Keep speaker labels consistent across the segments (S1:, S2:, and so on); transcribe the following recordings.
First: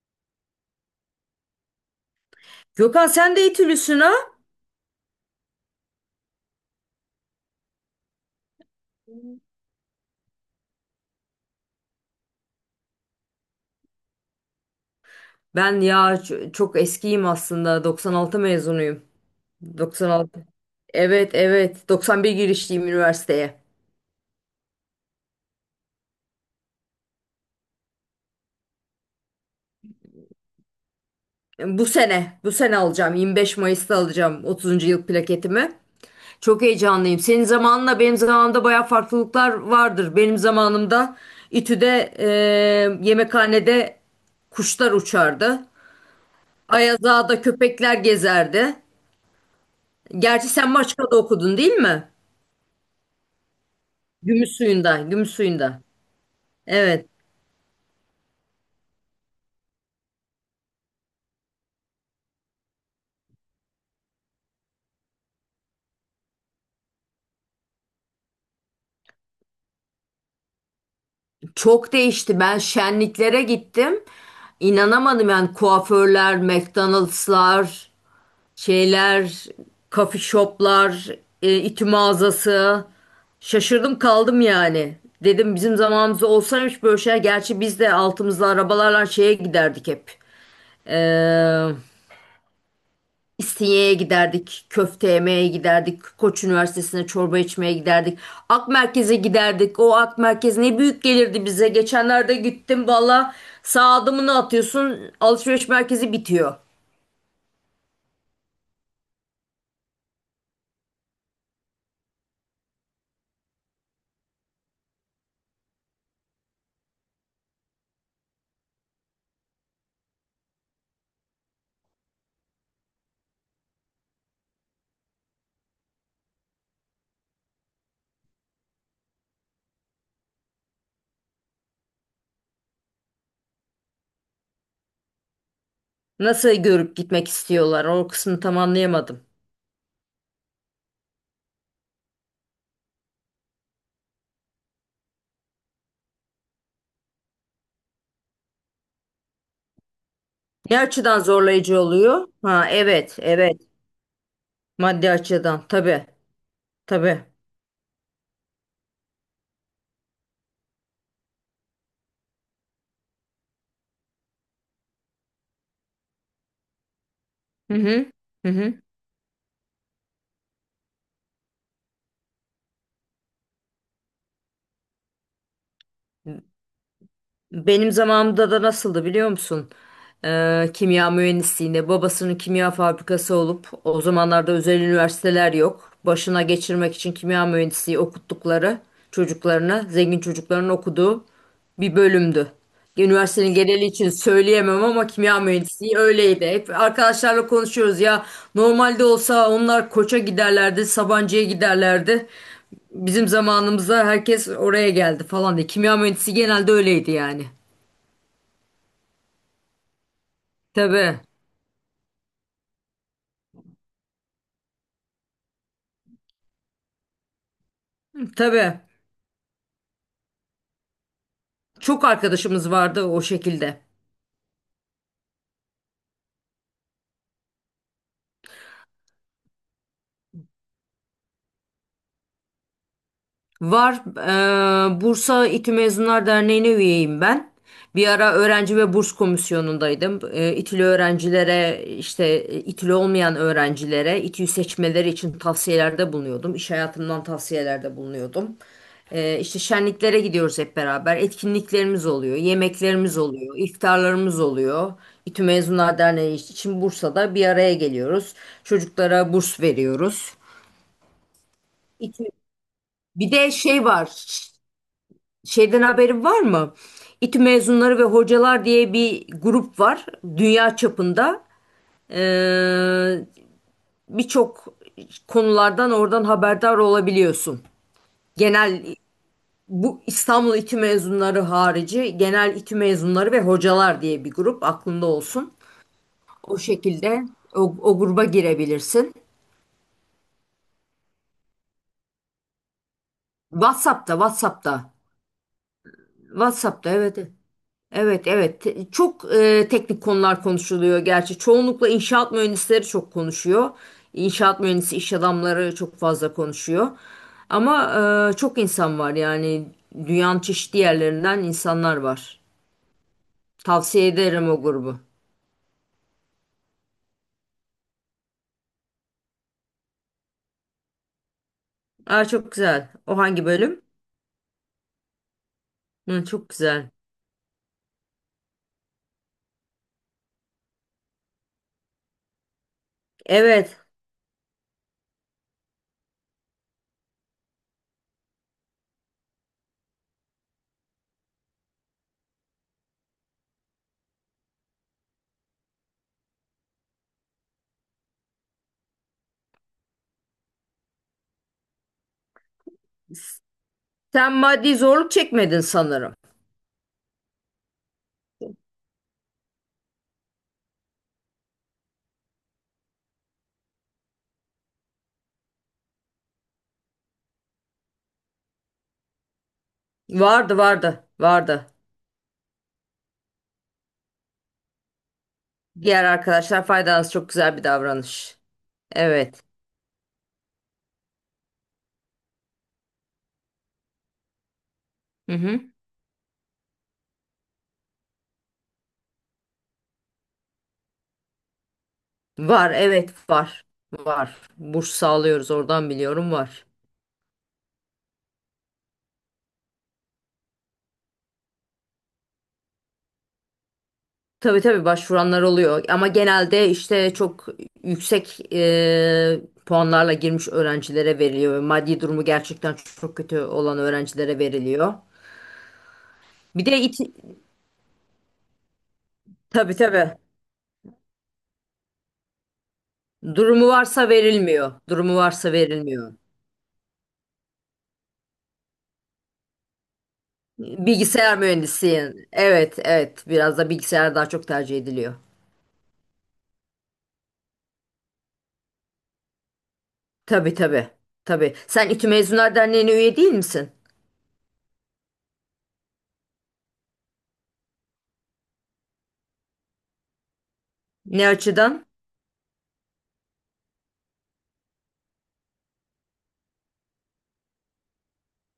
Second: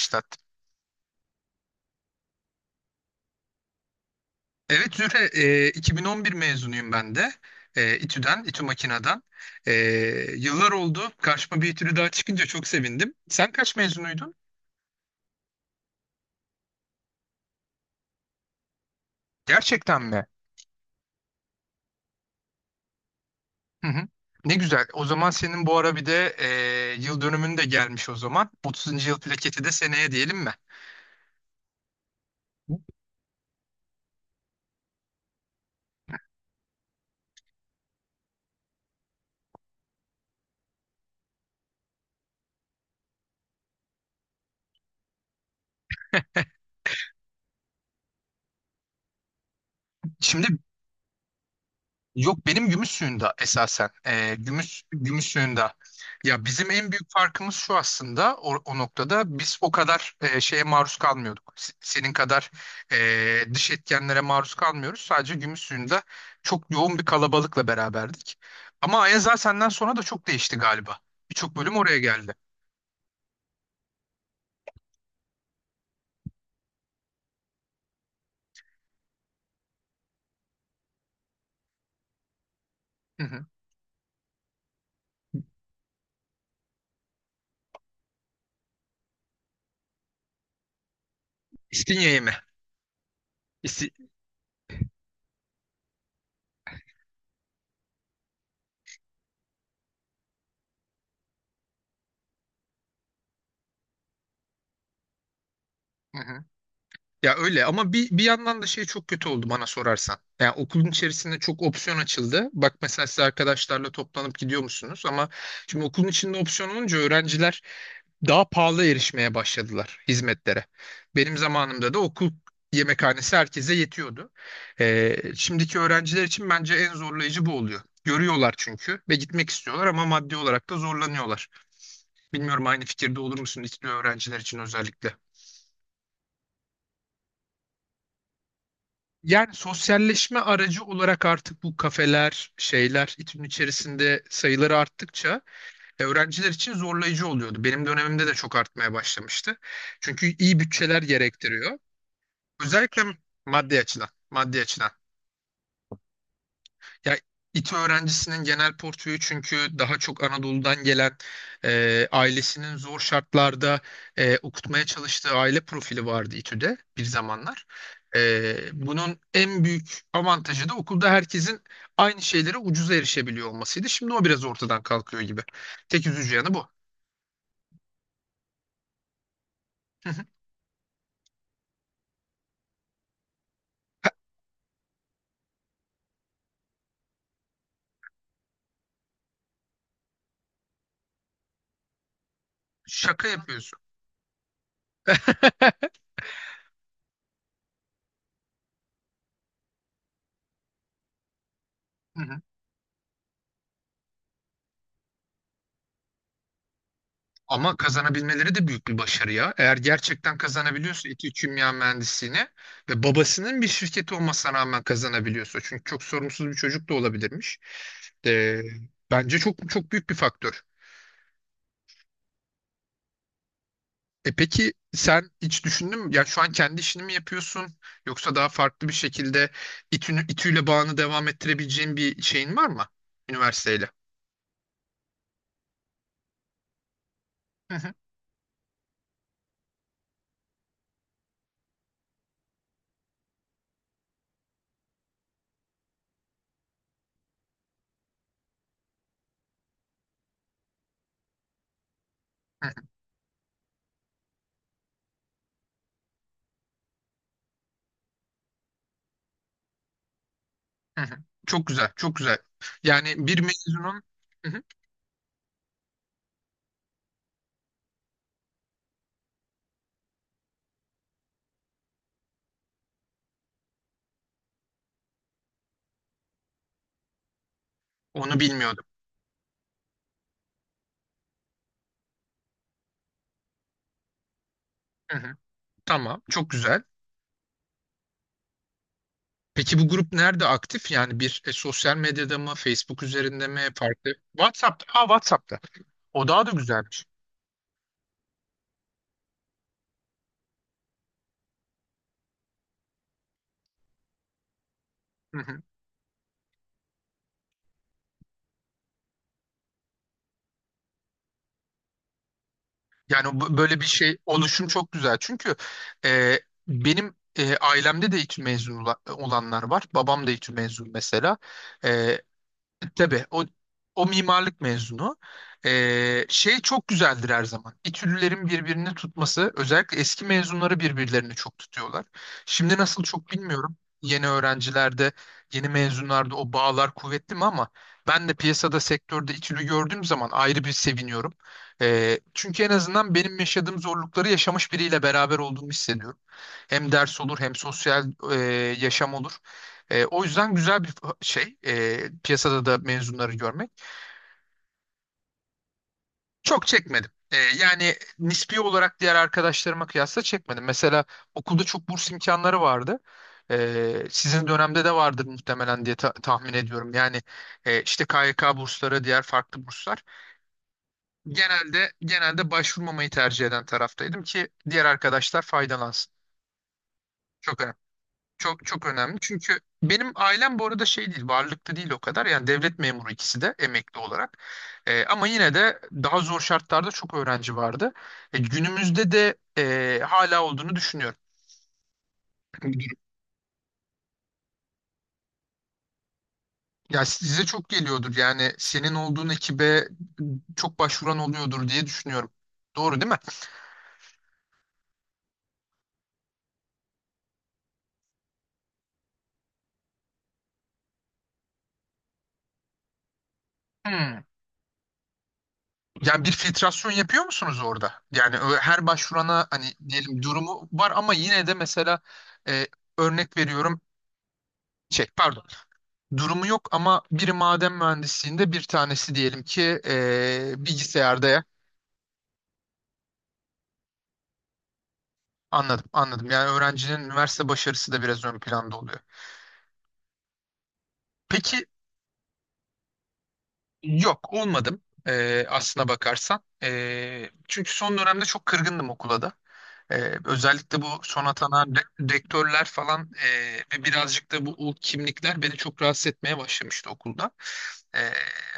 S1: Başlattım.
S2: Gökhan, sen de İTÜ'lüsün, ha?
S1: Evet Zühre, 2011 mezunuyum ben de. İTÜ'den, İTÜ Makina'dan. E, yıllar oldu. Karşıma bir İTÜ'lü daha çıkınca çok sevindim. Sen kaç mezunuydun?
S2: Ben ya çok eskiyim aslında. 96 mezunuyum.
S1: Gerçekten mi?
S2: 96. Evet evet. 91 girişliyim üniversiteye.
S1: Hı hı. Ne güzel. O zaman senin bu ara bir de yıl dönümün de gelmiş o zaman. 30. yıl plaketi de seneye diyelim mi?
S2: Bu sene alacağım. 25 Mayıs'ta alacağım 30. yıl plaketimi. Çok heyecanlıyım. Senin zamanınla benim zamanımda baya farklılıklar vardır. Benim zamanımda İTÜ'de yemekhanede kuşlar uçardı. Ayazağa'da köpekler gezerdi.
S1: Şimdi,
S2: Gerçi sen Maçka'da okudun, değil mi?
S1: yok benim gümüş suyunda esasen. Ee, gümüş
S2: Gümüşsuyu'nda,
S1: gümüş suyunda.
S2: Gümüşsuyu'nda.
S1: Ya bizim en
S2: Evet,
S1: büyük farkımız şu aslında o noktada biz o kadar şeye maruz kalmıyorduk. Senin kadar dış etkenlere maruz kalmıyoruz. Sadece gümüş suyunda çok yoğun bir kalabalıkla beraberdik. Ama Ayaza senden sonra da çok değişti galiba. Birçok bölüm
S2: çok
S1: oraya geldi.
S2: değişti. Ben şenliklere gittim. İnanamadım yani. Kuaförler, McDonald'slar, şeyler, coffee shoplar, ütü mağazası.
S1: Hı hı.
S2: Şaşırdım kaldım yani. Dedim bizim zamanımızda olsaymış böyle şeyler. Gerçi biz de altımızda arabalarla şeye giderdik hep. Ee,
S1: İstinye'ye mi? İsti...
S2: İstinye'ye giderdik, köfte yemeye giderdik, Koç Üniversitesi'ne çorba içmeye giderdik. Ak Merkez'e giderdik. O Ak Merkez ne büyük gelirdi bize. Geçenlerde gittim valla, sağ adımını atıyorsun alışveriş merkezi
S1: Hı hı.
S2: bitiyor.
S1: Ya öyle ama bir yandan da şey çok kötü oldu bana sorarsan. Yani okulun içerisinde çok opsiyon açıldı. Bak mesela siz arkadaşlarla toplanıp gidiyor musunuz? Ama şimdi okulun içinde opsiyon olunca öğrenciler daha pahalı erişmeye başladılar hizmetlere. Benim zamanımda da okul yemekhanesi herkese yetiyordu. Şimdiki öğrenciler için bence en zorlayıcı bu oluyor. Görüyorlar çünkü ve gitmek istiyorlar ama maddi olarak da zorlanıyorlar. Bilmiyorum aynı fikirde olur musun İTÜ öğrenciler için özellikle?
S2: Nasıl görüp gitmek istiyorlar, o kısmını tam anlayamadım.
S1: Yani sosyalleşme aracı olarak artık bu kafeler, şeyler İTÜ'nün içerisinde sayıları arttıkça öğrenciler için zorlayıcı oluyordu. Benim dönemimde de çok artmaya başlamıştı. Çünkü iyi
S2: Ne
S1: bütçeler
S2: açıdan
S1: gerektiriyor.
S2: zorlayıcı oluyor? Ha,
S1: Özellikle
S2: evet evet,
S1: maddi açıdan, maddi açıdan.
S2: maddi açıdan, tabii
S1: Ya
S2: tabii.
S1: İTÜ öğrencisinin genel portföyü çünkü daha çok Anadolu'dan gelen ailesinin zor şartlarda okutmaya çalıştığı aile profili vardı İTÜ'de bir zamanlar.
S2: Hı hı. Hı
S1: E,
S2: hı.
S1: bunun en büyük avantajı da okulda herkesin aynı şeylere ucuza erişebiliyor olmasıydı. Şimdi o biraz ortadan kalkıyor gibi. Tek üzücü yanı bu.
S2: Benim zamanımda da nasıldı, biliyor musun? Kimya mühendisliğinde babasının kimya fabrikası olup o zamanlarda özel üniversiteler yok. Başına geçirmek için kimya mühendisliği okuttukları çocuklarına, zengin çocukların okuduğu bir bölümdü.
S1: Şaka
S2: Üniversitenin
S1: yapıyorsun.
S2: geneli için söyleyemem ama kimya mühendisliği öyleydi. Hep arkadaşlarla konuşuyoruz ya, normalde olsa onlar Koç'a giderlerdi, Sabancı'ya giderlerdi. Bizim zamanımızda herkes oraya geldi falan diye. Kimya mühendisi genelde öyleydi yani.
S1: Ama kazanabilmeleri de büyük bir başarı ya. Eğer gerçekten kazanabiliyorsa
S2: Tabii,
S1: İTÜ Kimya Mühendisliğini ve babasının bir şirketi olmasına rağmen kazanabiliyorsa. Çünkü çok sorumsuz bir çocuk da olabilirmiş. Ee,
S2: tabii.
S1: bence çok çok büyük bir faktör.
S2: Çok arkadaşımız vardı o şekilde.
S1: E peki sen hiç düşündün mü? Ya şu an kendi işini mi yapıyorsun? Yoksa daha farklı bir şekilde İTÜ'yle bağını devam ettirebileceğin bir şeyin var mı? Üniversiteyle.
S2: Var. Bursa İTÜ Mezunlar Derneği'ne üyeyim ben.
S1: Hı hı,
S2: Bir ara öğrenci ve burs komisyonundaydım. İTÜ'lü öğrencilere, işte İTÜ'lü olmayan öğrencilere İTÜ'yü seçmeleri için tavsiyelerde bulunuyordum. İş hayatımdan tavsiyelerde bulunuyordum. İşte şenliklere gidiyoruz hep beraber. Etkinliklerimiz oluyor,
S1: hı hı,
S2: yemeklerimiz oluyor, iftarlarımız oluyor. İTÜ Mezunlar Derneği için Bursa'da bir araya geliyoruz. Çocuklara burs veriyoruz.
S1: hı hı. Çok güzel, çok
S2: İTÜ-
S1: güzel. Yani
S2: Bir
S1: bir
S2: de şey
S1: mezunun
S2: var.
S1: Hı hı.
S2: Şeyden haberin var mı? İTÜ mezunları ve hocalar diye bir grup var dünya çapında. Ee, birçok konulardan oradan haberdar olabiliyorsun.
S1: Onu
S2: Genel,
S1: bilmiyordum.
S2: bu İstanbul İTÜ mezunları harici genel İTÜ mezunları ve hocalar diye bir grup aklında olsun.
S1: Tamam, çok
S2: O
S1: güzel.
S2: şekilde o gruba girebilirsin.
S1: Peki bu grup nerede aktif? Yani bir sosyal medyada mı, Facebook üzerinde mi, farklı?
S2: WhatsApp'ta, WhatsApp'ta.
S1: WhatsApp'ta. Aa, WhatsApp'ta. O daha da
S2: WhatsApp'ta,
S1: güzelmiş.
S2: evet. Evet. Evet evet. Çok teknik konular konuşuluyor gerçi. Çoğunlukla inşaat mühendisleri çok konuşuyor. İnşaat mühendisi iş
S1: Hı hı.
S2: adamları çok fazla konuşuyor. Ama çok insan var yani. Dünyanın çeşitli yerlerinden insanlar var.
S1: Yani böyle bir
S2: Tavsiye
S1: şey
S2: ederim o
S1: oluşum çok
S2: grubu.
S1: güzel. Çünkü e, benim ailemde de İTÜ mezunu olanlar var. Babam da İTÜ mezunu mesela. E,
S2: Aa, çok güzel. O
S1: Tabii o,
S2: hangi bölüm?
S1: o mimarlık mezunu.
S2: Hı,
S1: Ee,
S2: çok
S1: şey çok
S2: güzel.
S1: güzeldir her zaman. İTÜ'lülerin birbirini tutması özellikle eski mezunları birbirlerini çok tutuyorlar. Şimdi nasıl çok bilmiyorum.
S2: Evet.
S1: Yeni öğrencilerde, yeni mezunlarda o bağlar kuvvetli mi ama ben de piyasada sektörde İTÜ'lü gördüğüm zaman ayrı bir seviniyorum. Çünkü en azından benim yaşadığım zorlukları yaşamış biriyle beraber olduğumu hissediyorum. Hem ders olur hem sosyal e, yaşam olur. O yüzden güzel bir şey piyasada da mezunları görmek.
S2: Sen maddi zorluk çekmedin sanırım.
S1: Çok çekmedim. Yani nispi olarak diğer arkadaşlarıma kıyasla çekmedim. Mesela okulda çok burs imkanları vardı. Sizin dönemde de vardır muhtemelen diye tahmin ediyorum. Yani işte KYK bursları, diğer farklı burslar.
S2: Vardı vardı vardı.
S1: Genelde başvurmamayı tercih eden taraftaydım ki diğer arkadaşlar
S2: Diğer
S1: faydalansın.
S2: arkadaşlar faydalanız çok güzel
S1: Çok
S2: bir
S1: önemli.
S2: davranış.
S1: Çok çok önemli.
S2: Evet.
S1: Çünkü benim ailem bu arada şey değil, varlıklı değil o kadar. Yani devlet memuru ikisi de emekli olarak. Ama
S2: Hı
S1: yine
S2: hı.
S1: de daha zor şartlarda çok öğrenci vardı. Günümüzde de hala olduğunu düşünüyorum.
S2: Var evet var. Var. Burs sağlıyoruz, oradan biliyorum var.
S1: Ya size çok geliyordur. Yani senin olduğun ekibe çok başvuran oluyordur diye düşünüyorum. Doğru değil mi?
S2: Tabii tabii başvuranlar oluyor ama genelde işte çok yüksek puanlarla girmiş öğrencilere veriliyor. Maddi durumu gerçekten çok kötü olan
S1: Hmm.
S2: öğrencilere veriliyor.
S1: Yani bir
S2: Bir de
S1: filtrasyon
S2: iti,
S1: yapıyor musunuz orada? Yani her başvurana hani
S2: tabii tabii,
S1: diyelim durumu var ama yine de mesela e, örnek
S2: durumu
S1: veriyorum
S2: varsa verilmiyor.
S1: şey
S2: Durumu
S1: pardon.
S2: varsa verilmiyor.
S1: Durumu yok ama biri maden mühendisliğinde bir tanesi diyelim ki
S2: Bilgisayar
S1: bilgisayarda.
S2: mühendisi, yani. Evet evet, biraz da bilgisayar daha çok tercih ediliyor.
S1: Anladım, anladım. Yani öğrencinin üniversite başarısı da biraz ön planda oluyor.
S2: Tabii tabii tabii.
S1: Peki,
S2: Sen İTÜ Mezunlar Derneği'ne üye değil misin?
S1: yok olmadım aslına bakarsan. Çünkü son dönemde çok kırgındım okula da. Özellikle bu son
S2: Ne
S1: atanan
S2: açıdan?
S1: rektörler falan ve birazcık da bu ulk kimlikler beni çok rahatsız etmeye başlamıştı okulda. Ee,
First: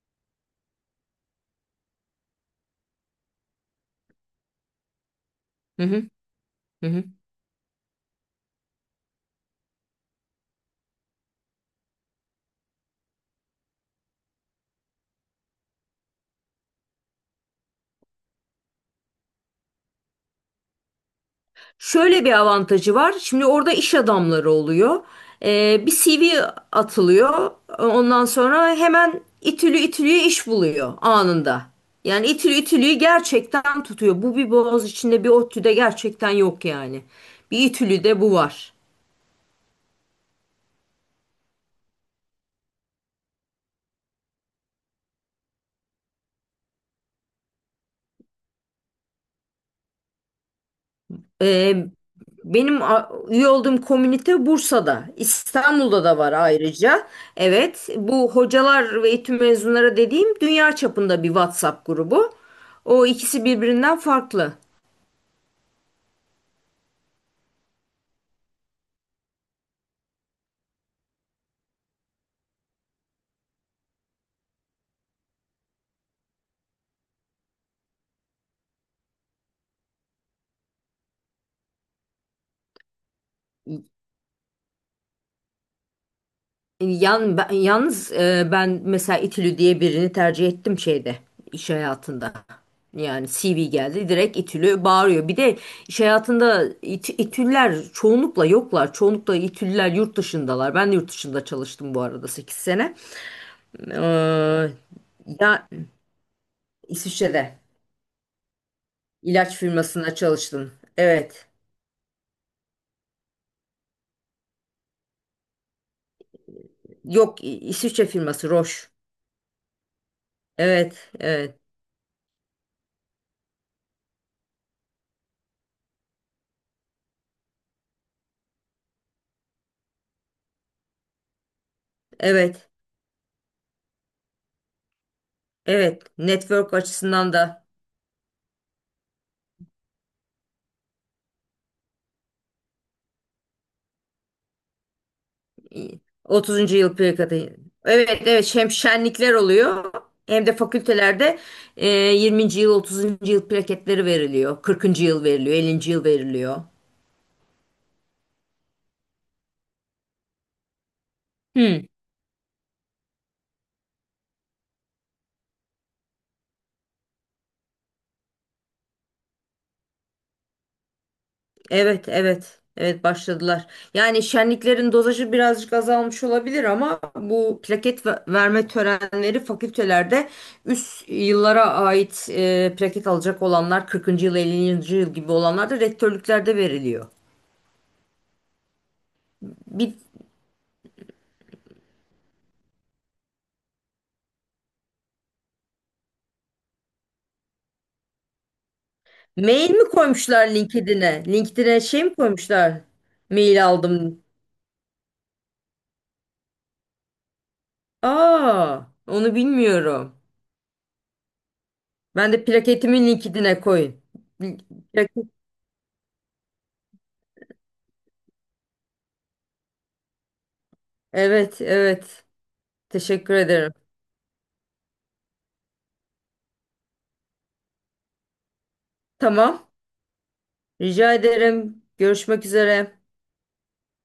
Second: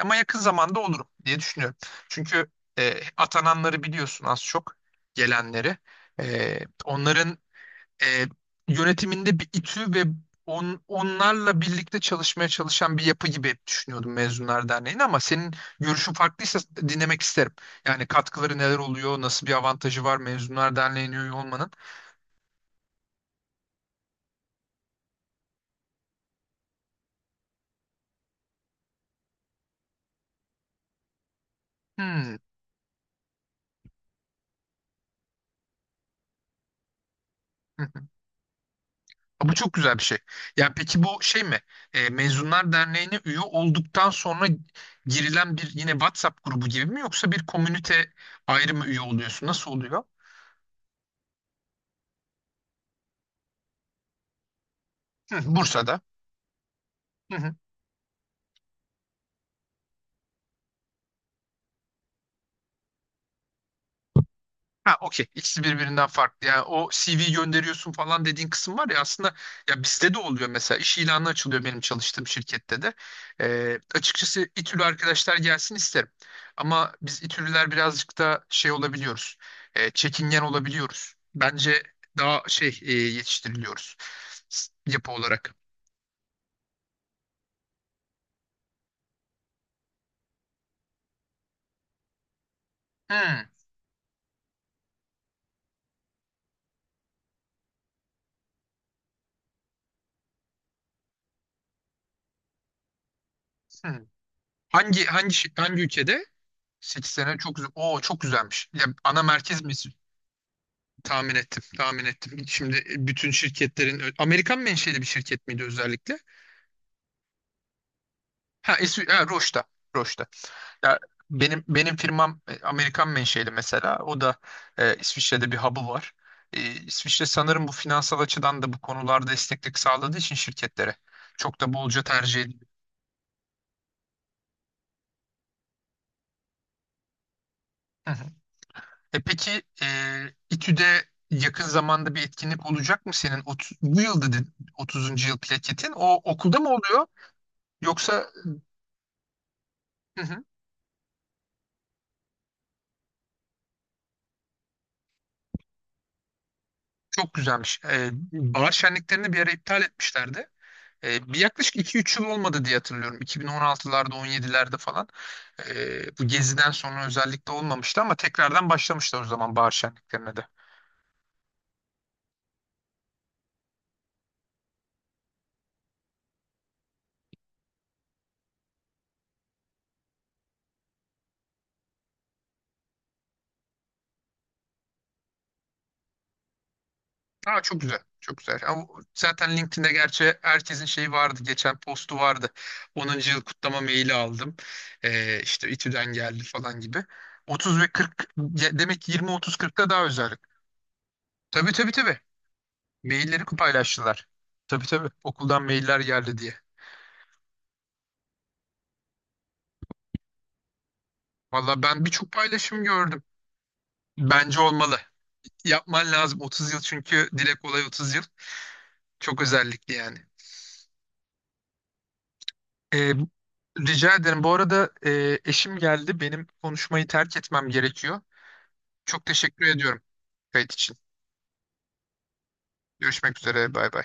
S1: ama yakın zamanda olurum diye düşünüyorum. Çünkü atananları biliyorsun az çok gelenleri.
S2: Hı hı.
S1: Ee,
S2: Hı hı.
S1: onların e, yönetiminde bir İTÜ ve onlarla birlikte çalışmaya çalışan bir yapı gibi hep düşünüyordum Mezunlar Derneği'ni ama senin görüşün farklıysa dinlemek isterim. Yani katkıları neler oluyor, nasıl bir avantajı var Mezunlar Derneği'ne üye olmanın?
S2: Şöyle bir avantajı var. Şimdi orada iş adamları oluyor. Bir CV atılıyor. Ondan sonra hemen itülü itülüye iş buluyor anında. Yani
S1: Hmm.
S2: itülü itülüyü gerçekten tutuyor. Bu bir boğaz içinde bir ODTÜ'de gerçekten yok yani. Bir itülüde bu var.
S1: Bu çok güzel bir şey. Ya peki bu şey mi? Mezunlar Derneği'ne üye olduktan sonra girilen bir yine WhatsApp grubu gibi mi yoksa bir komünite ayrı mı üye oluyorsun? Nasıl oluyor?
S2: Ee, benim üye olduğum komünite Bursa'da,
S1: Hı, Bursa'da.
S2: İstanbul'da da var ayrıca.
S1: Hı hı.
S2: Evet, bu hocalar ve eğitim mezunları dediğim dünya çapında bir WhatsApp grubu. O ikisi birbirinden farklı.
S1: Ha, okey. İkisi birbirinden farklı. Yani o CV gönderiyorsun falan dediğin kısım var ya aslında ya bizde de oluyor mesela. İş ilanı açılıyor benim çalıştığım şirkette de. Açıkçası İTÜ'lü arkadaşlar gelsin isterim. Ama biz İTÜ'lüler birazcık da şey olabiliyoruz. Çekingen olabiliyoruz. Bence daha şey yetiştiriliyoruz yapı olarak.
S2: Yalnız ben mesela İTÜ'lü diye birini tercih ettim şeyde, iş hayatında. Yani
S1: Hmm,
S2: CV geldi, direkt İTÜ'lü bağırıyor. Bir de iş hayatında İTÜ'lüler çoğunlukla yoklar. Çoğunlukla İTÜ'lüler yurt dışındalar. Ben de yurt dışında çalıştım bu arada, 8 sene.
S1: hmm.
S2: Ee,
S1: Hangi hangi şi-
S2: ya
S1: hangi ülkede? 8 sene çok
S2: İsviçre'de
S1: güzel. Oo, çok güzelmiş. Ya ana
S2: ilaç
S1: merkez mi?
S2: firmasında çalıştım.
S1: Tahmin
S2: Evet.
S1: ettim, tahmin ettim. Şimdi bütün şirketlerin, Amerikan menşeli bir şirket miydi özellikle?
S2: Yok, İsviçre firması
S1: Ha,
S2: Roche.
S1: es ha Roche'da, Roche'da. Ya,
S2: Evet, evet,
S1: benim firmam Amerikan menşeli mesela. O da İsviçre'de bir hub'ı var. İsviçre sanırım bu finansal açıdan da bu konularda esneklik sağladığı için şirketlere çok da bolca tercih ediliyor.
S2: evet, evet. Network açısından da.
S1: Hı hı. E peki İTÜ'de yakın zamanda bir etkinlik olacak mı senin? Bu yıl dedin 30. yıl plaketin. O okulda mı
S2: 30. yıl
S1: oluyor?
S2: plakatı. Evet
S1: Yoksa
S2: evet, hem şenlikler oluyor hem de fakültelerde 20. yıl, 30. yıl plaketleri veriliyor. 40. yıl veriliyor, 50. yıl veriliyor.
S1: Çok güzelmiş. Bahar şenliklerini bir ara iptal etmişlerdi. Bir yaklaşık
S2: Hmm,
S1: 2-3 yıl olmadı diye hatırlıyorum. 2016'larda, 17'lerde falan. Bu geziden sonra özellikle olmamıştı ama tekrardan başlamışlar o zaman bahar şenliklerine de.
S2: evet evet. Evet başladılar. Yani şenliklerin dozajı birazcık azalmış olabilir ama bu plaket verme törenleri fakültelerde, üst yıllara ait plaket alacak olanlar, 40. yıl 50. yıl gibi olanlar da rektörlüklerde veriliyor.
S1: Aa, çok güzel. Çok güzel. Ama zaten LinkedIn'de
S2: Bir
S1: gerçi herkesin şeyi vardı. Geçen postu vardı. 10. yıl kutlama maili aldım. İşte İTÜ'den geldi falan gibi. 30 ve 40 demek ki
S2: Mail mi
S1: 20-30-40'ta daha özel.
S2: koymuşlar LinkedIn'e?
S1: Tabii
S2: LinkedIn'e
S1: tabii
S2: şey mi
S1: tabii.
S2: koymuşlar?
S1: Mailleri
S2: Mail aldım.
S1: paylaştılar. Tabii tabii okuldan mailler geldi diye.
S2: Aa, onu bilmiyorum.
S1: Valla ben birçok
S2: Ben de
S1: paylaşım
S2: plaketimi
S1: gördüm.
S2: LinkedIn'e koyun.
S1: Bence olmalı.
S2: Plaket-
S1: Yapman lazım 30 yıl çünkü dile kolay 30 yıl. Çok özellikli yani.
S2: Evet, evet.
S1: Ee,
S2: Teşekkür ederim.
S1: rica ederim. Bu arada eşim geldi. Benim konuşmayı terk etmem gerekiyor. Çok teşekkür
S2: Tamam.
S1: ediyorum kayıt için.
S2: Rica ederim. Görüşmek üzere.
S1: Görüşmek üzere. Bay bay.